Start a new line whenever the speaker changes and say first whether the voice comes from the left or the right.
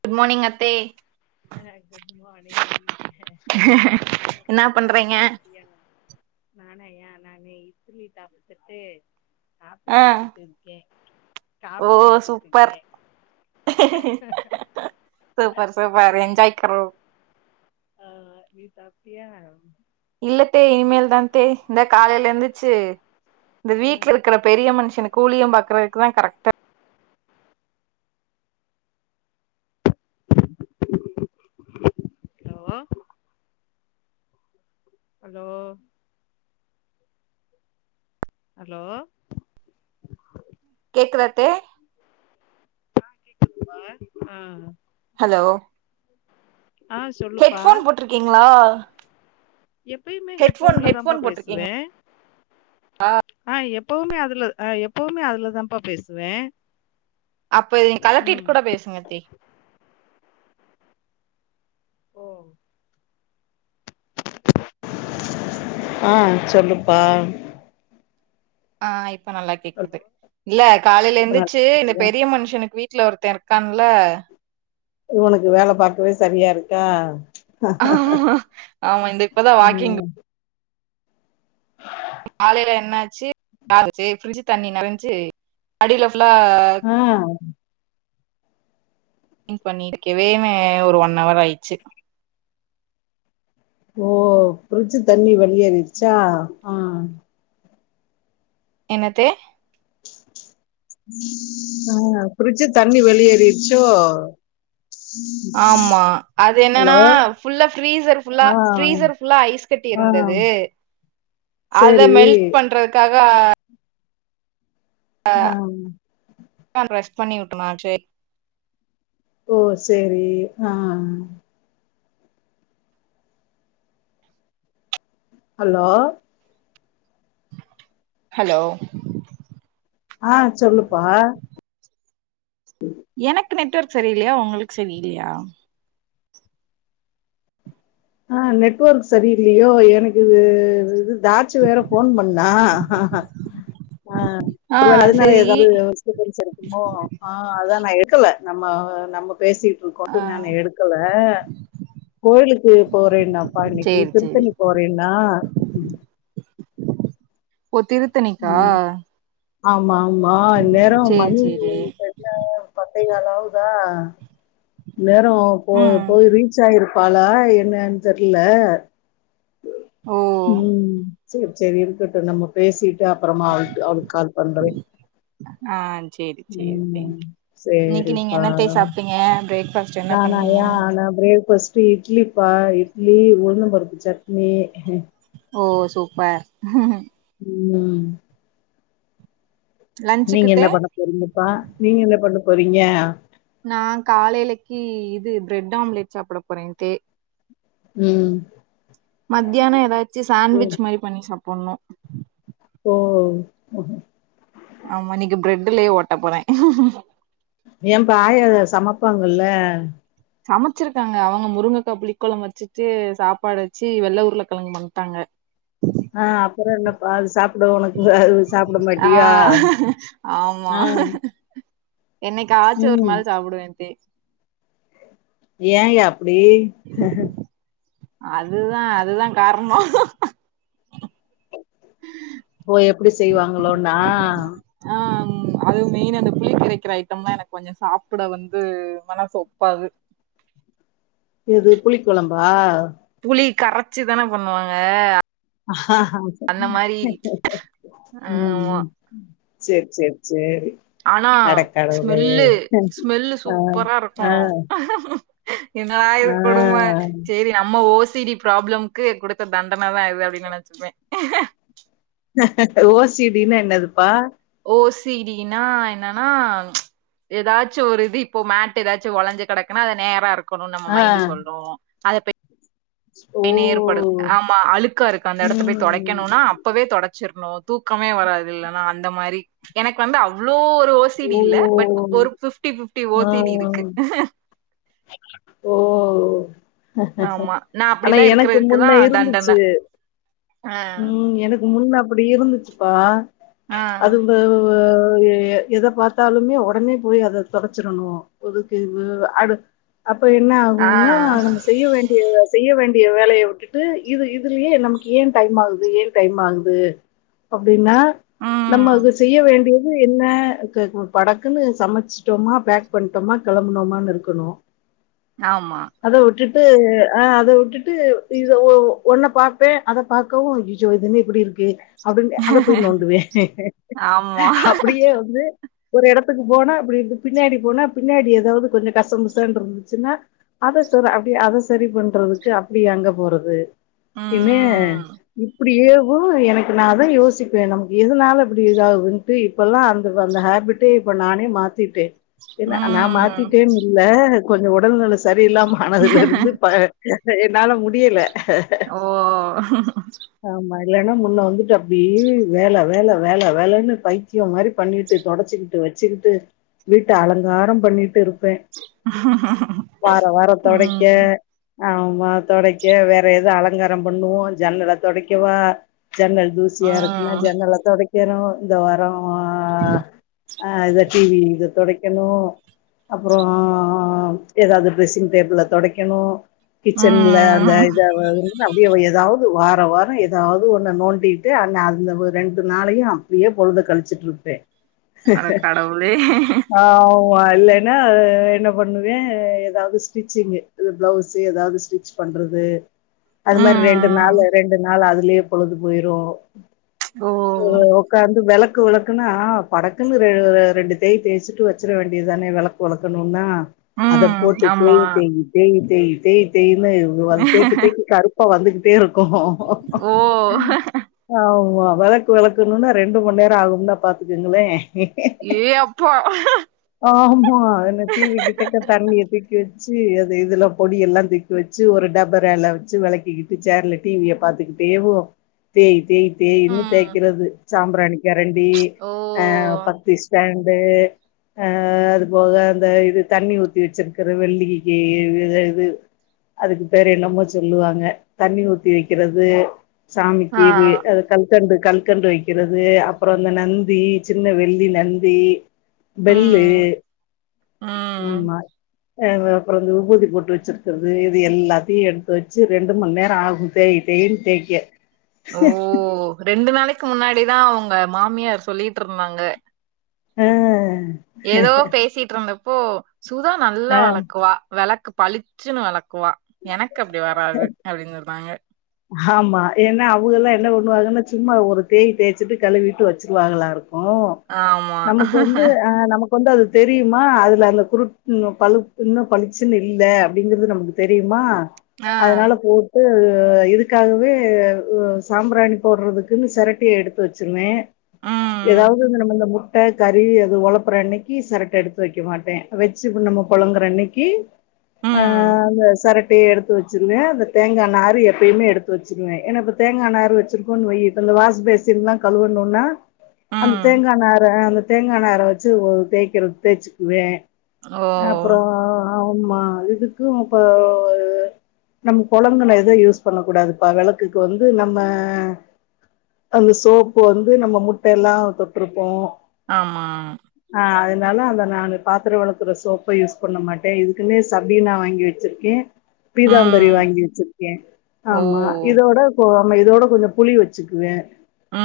right: Good morning அத்தே
left: அ good morning என்ன பண்ற சாப்டியா நானாயா நானு இத்லி சாப்த்துட்டு காப்பி
right: ஆ
left: குடுச்சுட்டு இருக்கே
right: ஓ
left: காபி
right: ஓ
left: குடிச்சிட்டு
right: சூப்பர்
left: இருக்கே
right: சூப்பர் சூப்பர் எங் [unintelligible]
left: ஆ நீ சாப்டியா
right: இல்லத்தே இனிமேல் தாந்தே இந்த காலைல எந்துச்சு இந்த
left: ஆ
right: வீட்ல இருக்ற பெரிய மனுஷனு கூலியம் பாக்குறதுக்குதா கரெக்டட்
left: ஹலோ ஹலோ ஹலோ
right: கேக்குதாத்தே
left: ஆ கேக்குது பா அ
right: ஹலோ
left: ஆ சொல்லுப்பா
right: ஹெட்ஃபோன் போட்ருகீங்ளா
left: எப்பயுமே ஹெட்ஃபோன்லதாம்பா
right: போட்டிருக்கீங்க
left: பேசுவே அ எப்பவுமே அதுல அ எப்பவுமே அதுலதாம்பா பேசுவே
right: அப்ப இத நீங் கலட்டிட்டு
left: ம்
right: கூட பேசுங்கத்தே
left: ஓ ஆஹ் சொல்லுப்பா
right: ஆ இப்ப நல்லா கேக்குது
left: இப்ப
right: இல்ல காலெல
left: நல்லா
right: எந்திச்சு இந்த
left: இருக்கியா
right: பெரிய மன்ஷனுக்கு வீட் வீட்டுல ஒருத்தே இருக்கான்ல
left: உனக்கு வேல பாக்கவே செரியா இருக்கா
right: ஆ ஆமா இந்த இப்பதா வாக்கிங்
left: ஆமா
right: காலேல என்னாச்சு [unintelligible] ஃபிரிஞ்சு தண்ணி நெரஞ்சு அடில ஃபுல்லா
left: அ
right: க்ளின் பண்ணிர்கவே ஒரு ஒன் அவர் ஆய்ச்சு
left: ஓ ப்ரிச்சு தண்ணி வெளியேறிற்ச்சா ஆ
right: என்னத்தே
left: ஆஹ் ஃப்ரிச்சு தண்ணி வெளியேறிற்ச்சோ
right: ஆமா அது என்னனா ஃபுல்லா ஃப்ரீசர் ஃபுல்லா
left: ஆ
right: ஃப்ரீசர் ஃபுல்லா ஐஸ் கட்டி
left: ஆ
right: இருந்து து அத
left: சரி
right: மெல்ட் பண்றக்காக ஆ பட்டான் ப்ரெஸ் பண்ணி உட்டனா ட்ரே
left: ஓ செரி ஆ அலோ
right: ஹலோ
left: ஆ சொல்லுப்பா
right: எனக்கு நெட்வர்க் சரியில்லயா உங்களுக் சரியில்லயா
left: ஆ நெட்ஒர்க் சரியில்லியோ எனக்கு இது இது தாச்சு வேற ஃபோன் பண்ணா ஆஹ்
right: ஆ
left: ஒரு வேல அதுனால
right: சரி
left: ஏதாவ்து டிஸ்டபன்ஸ் இருக்குமோ ஆஹ் அதா நா எடுக்கல நம்ம நம்ம பேசிடு
right: ஆ
left: இருக்கோன்ட் நானு எடுக்கல கோயிலுக்கு போறேனாப்பா இன்னிக்கி
right: சேரி சேரி
left: திருத்தணி போறேன்னா
right: ஓ திருத்தணிக்கா
left: ம், ஆமா ஆமா இந்நேரோ
right: சேரி
left: மணி
right: சேரி
left: தெர்ல ஒரு பத் பத்தேகால் ஆவுதா இந்நேரோ போ
right: ம்
left: போய் ரீச் ஆய்ருக் பாலா என்னனு தெர்ல
right: ஓ
left: செர் செரி இருக்கட்டு நம்ம பேசிட்டு அப்றமா அவ்ளுக் அவ்ளுக்கு கால் பண்றே
right: ஆ செரி செரி தேங்க் இன்னிக்கி நீங்க
left: சரிப்பா
right: என்னத்தே சாப்டீங்க பிரேக்ஃபஸ்
left: நானாயா ஆனா பிரே ஹெஃபஸ்ட் இட்லிப்பா இட்லி உளுந்தம் பருப்பு சட்னி
right: ஓ சூப்பர்
left: ம்
right: லன்ச்சுக்கு
left: நீங்க
right: தே
left: என்ன பண்ண போறீங்கப்பா நீங்க என்ன பண்ண போறீங்க
right: நா காலைலக்கி இது பிரெட் ஆம்லேட் சாப்ட போறேன்த்தே
left: ம்
right: மத்யானம் ஏதாச்சி சாண்விச் மாறி பண்ணி சாப் ஒன்னு
left: ஓ உஹ்
right: இதுலயே ஓட்டப்போறே
left: ஏம்பா ஆயா ஏதாது சமப்பாங்கல்ல
right: சமச்சிருக்காங்க அவுங்க முருங்கக்கா புளி கொழம்பு வச்சிட்டு சாப்பாடு வச்சு வெள்ள உருள கெழங்கு பண்ட்டாங்க
left: ஆ அப்றோ என்ன அது சாப் அத ஒனக்கு அது சாப்ட
right: ஆ
left: மாட்டியா
right: ஆமா
left: ஆ
right: என்னைக்காச்சு ஒரு
left: ம்
right: நாள் சாப்டுவே அத்தே
left: ஏயா அப்டி
right: அதுதா அதுதா கார்னோ
left: ஓ எப்டி செய்வாங்ளோன்னா
right: ம் அது மெய்ன் அந்த புளி கரைக்குற ஐட்டம்லா எனக்கு கொஞ்சோ சாப்புட வந்து மனசு ஒப்பாது
left: எது புளி கொழம்பா
right: புளி கரச்சி தான பண்ணுவாங்க அந்த மாரி
left: ம்
right: ஆமா
left: ம் செர் செர் சேரி
right: ஆனா
left: அடக்கடவுளே
right: ஸ்மெல்லு ஸ்மெல்லு
left: அ
right: சூப்பரா இருக்கு
left: அ
right: என்னடா இது கொடும சேரி நம்ம ஓ சி டி ப்ராப்ளம்க்கு குடுத்த தண்டன தா இது அப்டின் நெனச்சுப்பே
left: ஓ சி டி னா என்னதுப்பா
right: ஓ சி டி னா என்னனா எதாச்சு ஒரு இது இப்போ மேட் எதாச்சு ஒளஞ்சு கெடக்குனா அது நேரா இருக் கணுன் நம்ம
left: ஆ
right: மைண்ட் சொல்லு அத போய்
left: ஓ
right: நேர்படு ஆமா அழுக்கா இருக்கு அந்த எடத்த போய்
left: ம்
right: தொடைக்கணுனா அப்பவே தொடச் சுர்னு தூக்கமே வராது இல்லனா அந்த மாரி எனக்கு வந்து அவ்ளோ ஓ சி டி இல்ல பட் ஒரு ஃபிஃப்டி ஃபிஃப்டி ஓ
left: ஆ
right: சி டி இருக்கு
left: ஓ
right: ஆமா நா
left: ஆனா
right: அப்டிலா
left: எனக்கு
right: இருக்கறதுக்குதா
left: முன்ன இருந்துச்சு
right: தண்டன ஆ
left: ம் எனக்கு முன்ன அப்பிடி இருந்துச்சுப்பா
right: ஆ
left: அது வ எத பாத்தாலுமே ஒடனே போய் அத தொடச்சிரணு ஒதுக்கு இத அடு அப்ப என்ன
right: ஆ
left: ஆகுன்னா நம்ம செய்ய வேண்டிய செய்ய வேண் டிய வேலைய உட்டுட்டு இது இதுலயே நமக்கு ஏ டைம் ஆகுது ஏ டைம் ஆகுது அப்டினா நம்ம
right: ம்
left: அது செய்ய வேண்டியது என்ன க ப படக்குனு சமைச்சிட்டோமா பேக் பண்ணிட்டோமா கெளம்புனோமானு இருக்கணு
right: ஆமா
left: டு அத விட்டுட்டு இத ஒ ஒன்ன பாப்பே அத பாக்கவு அயயோ இது என்ன இப்பிடி இருக்கு அப்டின் அத போய் நோண்டுவே
right: ஆமா
left: அப்பிடியே வந்து ஒரு எடத்துக்கு போனா அப்டி இரு பின்னாடி போனா பின்னாடி எதாவுது கொஞ்ச கசமுச தன் இருந்துச்சுனா அத சர் அப்டியே அத சரி பண்றதுக்கு அப்டியே அங்க போறது என்னே
right: ம்
left: இப்டியே ஓ எனக்கு நா அதா யோசிப்பே நமக்கு எதனால இப்பிடி இதாகதுன்ட்டு இப்பல்லா அந்த அந்த ஹேபிட்டே இப்ப நானே மாத்திட்டே என்ன நா
right: ம்
left: மாத்திட்டேன் கொஞ்ச உடல்நில சரியில்லாம ஆனதுல இருந்து ப என்னால முடியல
right: ஓ
left: ஏனா முன்ன வந்துட்டு அப்டீ வேல வேல வேல வேலனு பைத்திய மாரி பண்ணிட்டு தொடச்சிகிட்டு ச்சுகிட்டு வீட்ட அலங்கார பண்ணிட்டுருப்பே வார வார தொடைக்க
right: ம்
left: ஆமா தொடைக்க வேற எதோ அலங்கார பண்ணுவோ ஜன்னல தொடைக்கவா ஜன்னல் தூசியா இருக்குனா
right: ம்
left: ஜன்னல தொடைக்கிறோ இந்த வர
right: உஹ
left: ஆ இத டி வி இத தொடைக்கணு அப்பறொ ஆ எதாவுது ட்ரெஸ்ஸிங் டேபிள தொடைக்கணு கிச்சன்ல அந்த
right: ம்
left: இத அப்டியே எதாவுது வார வார எதாவுது ஒன்ன நோண்டிட்டு அந் அந்த ரெண்டு நாளையு அப்டியே பொழுத கழிச்சுட்ருப்பே
right: அட கடவுளே
left: ஆமா இல்லைனா என்ன பண்ணுவே எதாவுது ஸ்டிச்சிங்கு இ பிளவுஸ் எதாவுது ஸ்டிச் பண்றது அது மாரி ரெண்டு
right: ம்
left: நாளு ரெண்டு நாளு அதுலயே பொழுது போயிரு ஓ
right: ஓ
left: ஒக்காந்து வெளக் கு வெளக்குனா படக்குனு ரெ ரெண்டு தேய் தேச்சிட்டு வெச்சிர வேண்டியதானே வெளக்கு வெளக்கணுனா அத
right: ம்
left: போட்டு தேய்
right: ஆமா
left: தேயி தேய் தேயி தேய் தேய் னு தேக்க தேக்க கருப்பா வந்துகிட்டே இருக்கு
right: ஓ
left: ஆமா வெளக்கு வெளக்கணுனா ரெண்டு மண் நேர ஆகும்னா பாத்துக்குங்களே
right: ஏ அப்பா
left: உ அ ச்சி அது இதலா பொடியெல்லா தூக்கி வச்சு ஒரு டபரால வச்சு வெளக்கிகிட்டு சேர்ல டிவிய பாத்துகிட் தேவோ தேய் தேய் தேய்ன்னு
right: ம்
left: தேய்க்கறது சாம்ராணி கெரண்டி
right: ஓ
left: அ பத்தி ஸ்டேண்ட் து அ அது போக அந் த இது தண்ணி ஊத்தி வச்சிருக்குற வெள்ளிக்கு இது அதுக்கு பேர் என்னமோ சொல்லுவாங்க தண்ணி ஊத்தி வக்கிறது
right: ஆ
left: சாமிக்கு வி அ கல்கண்டு கல்கண்டு வக்கிறது அப்ற அந்த நந்தி சின்ன வெள்ளி நந்தி பெல்லு
right: ம் ம்
left: ஆமா அ வ அப்ற வந்து உபூதி பொட்டு வச்சிருக்கிறது இது எல்லாத்தியு எடுத்து வச்சு ரெண்டு மண்ணேர ஆகு தேய் தேய் தேய்ன் தேக்க
right: ஓ ரெண்டு நாளைக்கு முன்னாடிதா உங்க மாமியார் சொல்லிட்ருந்தாங்க
left: அ
right: ஏதோ பேசிட்ருந்தப்போ சுதா நல்லா
left: அஹ்
right: வெளக்குவா வெளக்கு பளிச்சுன்னு வெளக் குவா எனக்கு அப்டி வராது அப்டின் சொன்னாங்க
left: ஆமா ஏன்னா அவுகலா என்ன பண்ணுவாங்கன்னு சும்மா ஒரு தேய் தேச்சிட்டு கழுவிட்டு வச்சிருவாங்களாருக் ஓ
right: ஆமா
left: நமக்கு வந்து அ நமக் கொண்டு அது தெரியுமா அதில அருல குருட் ம் பளுப் இன்னு பளிச்சுன்னு இல்ல அப்டிங்கிறது நமக்கு தெரியுமா
right: ஆ
left: அதனால போட்டு அது இ இதுக்காகவே இவ் சாம்பிராணி போட்றதுக்குன்னு செரட்டி எடுத்து வச்சுருந்தே
right: ம்
left: ஏதாவது நம்ம இந்த மு ட்ட கறி அது ஒளப்பற அன்னைக்கி செரட்ட எடுத்து வக்க மாட்டே வச்சு இப்ப நம்ம பொழுங்கற அன்னைக்கி அ
right: ம்
left: அந்த செரட்டைய எடுத்து வச்சிருவே அந்த தேங்கா நாறு எப் எப்பியுமே எடுத்து வச்சிருவே ஏன இப்ப தேங்கா நாறு வச்சிருக்கோனு வை இந்த வாஷ்பேசின்லா கழுவணுனா அந்த
right: ம்
left: தேங்கா நார அந்த தேங்கா நார வச்சு ஒரு தேய்க்கிற தேய்ச்சுக்குவே
right: ஓ
left: ஆமா இதுக்கு இப்ப நம்ம பொழங்கன எத யூஸ் பொண்ண கூடாதுப்பா வெளக்குக்கு வந்து நம்ம அந்த சோப்பு வந்து நம்ம முட்டையெல்லா தொட்ருப்போ
right: ஆமா
left: அதனால அத நானு பாத்திர வெளக்குற சோப்ப யூஸ் பண்ண மாட்டே இதுக்குமே சபினா வாங்கி வச்சிருக்கே பீதாம்பரி
right: ம்
left: வாங்கி வச்சிருக்கே
right: ஓ
left: ஆமா இதோட போம இதோட கொஞ்ச புளி வச்சுக்குவே
right: ம்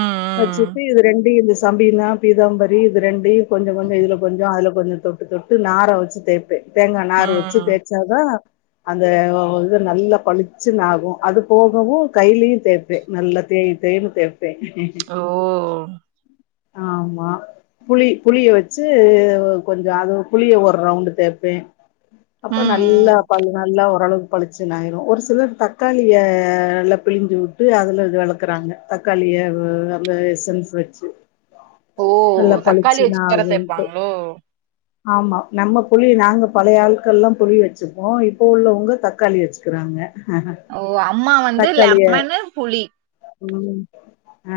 right: ம்
left: வச்சுட்டு இது ரெண்டியு இந்த சம்பீனா பீதாம்பரி இது ரெண்டியு கொஞ்ச கொஞ்ச இதல கொஞ்ச அதல கொஞ்ச தொட்டு தொட்டு நார வச்சு தேய்ப்ப தேங்கா நாறு வச்சு
right: ம்.
left: தேச்சாதா அந்தஒ இது நல்லா பளிச்சுனாகு அது போகவு கையிலியு தேப்பே நல்ல தேயி தேய்னு தேப்
right: ஓ
left: ஆமா புளி புளிய வச்சு கொஞ்ச அது புளிய ஒரு ரவுண்டு் தேப்பே அப்ப நல்லா
right: ம்.
left: ப நல்லா ஒரளவுக்கு பளிச்சுனாயிரு ஒரு சிலர் தக் காளிய நல்லா பிழிஞ்சு வுட்டு அதல வெளக்கறாங்க தக்காளிய வெ அந்த சென் சென் வச்சு
right: ஓ!
left: நல்லா
right: தக்காளி வச்சு வேற
left: பளிச்சுனாகுன்ட்டு
right: தேப்பாங்களோ?
left: ஆமா நம்ம புளி நாங்க பழைய ஆள்கள்லா புளி வச்சுப்போ இப்போவுள்ளவங்க தக்காளி வச்சுகிறாங்க அ
right: ஓ அம்மா வந்து லெமனு புளி
left: ம் அ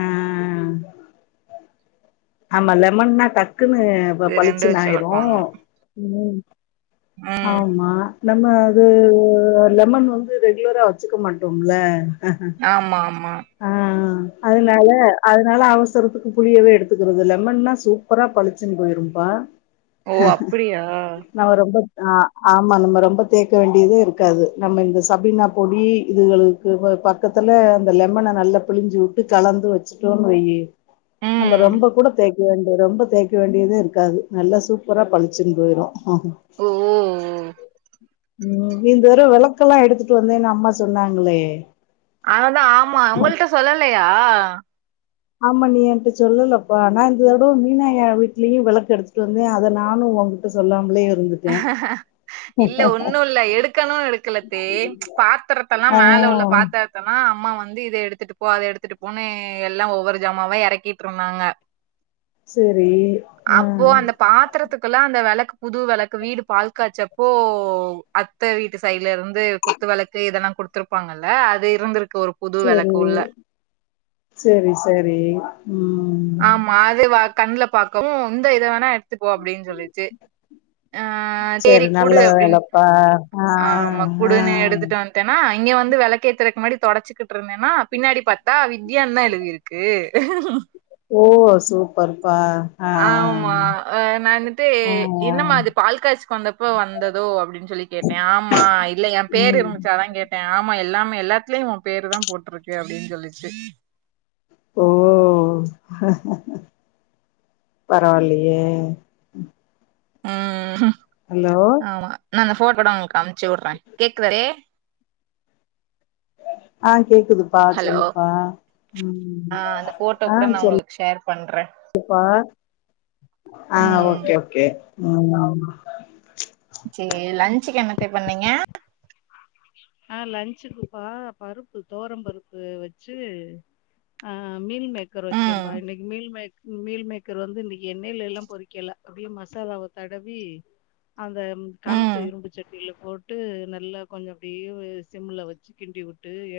left: ஆமா லெமன்னா டக் க்குனு
right: இது வச்சு
left: பளிச்சுனாயிரு
right: இளக்குவாங்க.
left: உம்
right: ம்.
left: ஆமா நம்ம அது லெமன் வந்து ரெகுலராக வச்சுக்க மாட்டோம்ல
right: ஆமா, ஆமா.
left: ஆ அதனால அதனால அவசரத்துக்கு புளியவே எடுத் துக்கிறது லெமன்னா சூப்பரா பளிச்சுன்னு போயிரும்ப்பா
right: ஓ! அப்படியா?
left: நா ரொம்ப ஆ ஆமா நம்ம ரொம்ப தேக்க வேண்டியதே இருக்காது நம்ம இந்த சபினா பொடி இதுகளுக்கு பக்கத்துல அந்த லெமன நல்லா பிழிஞ்சு விட்டு கலந்து வச்சுட்டோன்னு வையி நம்ம
right: ம்.
left: ரொம்ப ரொம்ப கூட தேக்க வேண்டிது ரொம்ப தேக்க வேண்டியதே இருக்காது நல்லா சூப்பரா பளிச்சுன்னு போயிரு ஆஹ
right: ஓ!
left: ம் இந்த தரவ வெளக்கெல்லா எடுத்துட்டு வந்தேன்னு அம்மா சொன்னாங்களே
right: அததா ஆமா உங்கள்ட்ட சொல்லலையா
left: ஆமா நீ என்ட்ட சொல்லலப்பா நா இந்த தடவ மீனய்யா வீட்லயு வெளக்கு எடுத்துட்டு வந்தே அத நானு ஒங்கிட்ட சொல்லாமலே இருந்துட்டே
right: இல்ல ஒன்னு இல்ல எடுக்கணும்னு எடுக்கலேத்தே பாத்திரத்தல்லா
left: ஆ
right: மேல உள்ள பாத்திரத்தல்லா அம்மா வந்து இத எடுத்துட்டு போ அத எடுத்துட்டு போன்னு எல்லா ஒவ்வொரு ஜாமாவா எறக்கிட்டு இருந்தாங்க
left: சரி. ஆ
right: அப்போ அந்த பாத்தரத்துக்குள்ள அந்த வெளக்கு புது வெளக்கு வீடு பால் காச்சப்போ அத்த வீட்டு சைட்ல இருந்து குத்துவெளக்கு இதெல்லா குடுத்துருப்பாங்க ல்ல அது இருந்துருக்கு ஒரு புது வெளக்கு உள்ள
left: செரி செரி
right: ஆமா அது வா கண்ல பாக்கவு இந்த இத வேணா எடுத்துப் போ அப்டின்னு சொல்லிச்சு ஆ செரி
left: சரி நல்ல
right: குடு அப்டின்னு
left: வேலப்பா. ஆ,
right: ஆமா
left: ஆ.
right: குடுன்னு எடுத்துட்டு வந்துட்டேன்னா இங்க வந்து வெளக்கேத்தறக்கு முன்னாடி தொடச்சுக்கிட்டு இருந்தேன்னா பின்னாடி பாத்தா வித்யான்னுதா எழுதிருக்கு
left: ஓ சூப்பர்
right: ஆமா ஆ நானுட்டு
left: ஆ.
right: என்னம்மா அது பால் காச்சுக்கு வந்தப்போ வந்ததோ அப்டின் னு சொல்லி கேட்டே ஆமா இல்ல ஏ பேர்
left: ம்.
right: இருந்துச்சு அதா கேட்டே ஆ மா எல்லாமே எல்லாத்துலயு ஒ பேருதா போட்ருக்கு அப்டின்னு சொல்லிச்சு
left: ஓ பரவாயில்லயே
right: ம்
left: ஹலோ!
right: ஆமா நா இந்தா போட்டு உடுங் உங்களுக் அமிச்சுவுட்றே கேக்குதாறே
left: ஆ கேக்குதுப்பா சொல்லுப்பா ம்.
right: ஆ அந்த ஃபோட்டோ கூட நா உங்களுக்கு ஷேர் பண்
left: சரிப்பா ஆ
right: ம்.
left: ஓகே ஓகே ம்
right: த்த பண்ணீங்க
left: ஆ லன்ச்சுக்குப்பா பருப்பு தொவரம் பருப்பு வச்சு ஆ மீல் மேக்கர்
right: ம்.
left: வச்சேப்பா இன்னைக்கி மீல் மேக் மீல் மேக்கர் வந்து இந்த எண்ணெயில எல்லா பொறிக்கல அப்டியே மசாலாவ தடவி அந்த கணத்து
right: ம்.
left: இரும்பு சட்டியில போட்டு நல்லா கொஞ்சோ அப்டிய சிம்ல வச்சு கிண்டிவுட்டு எட்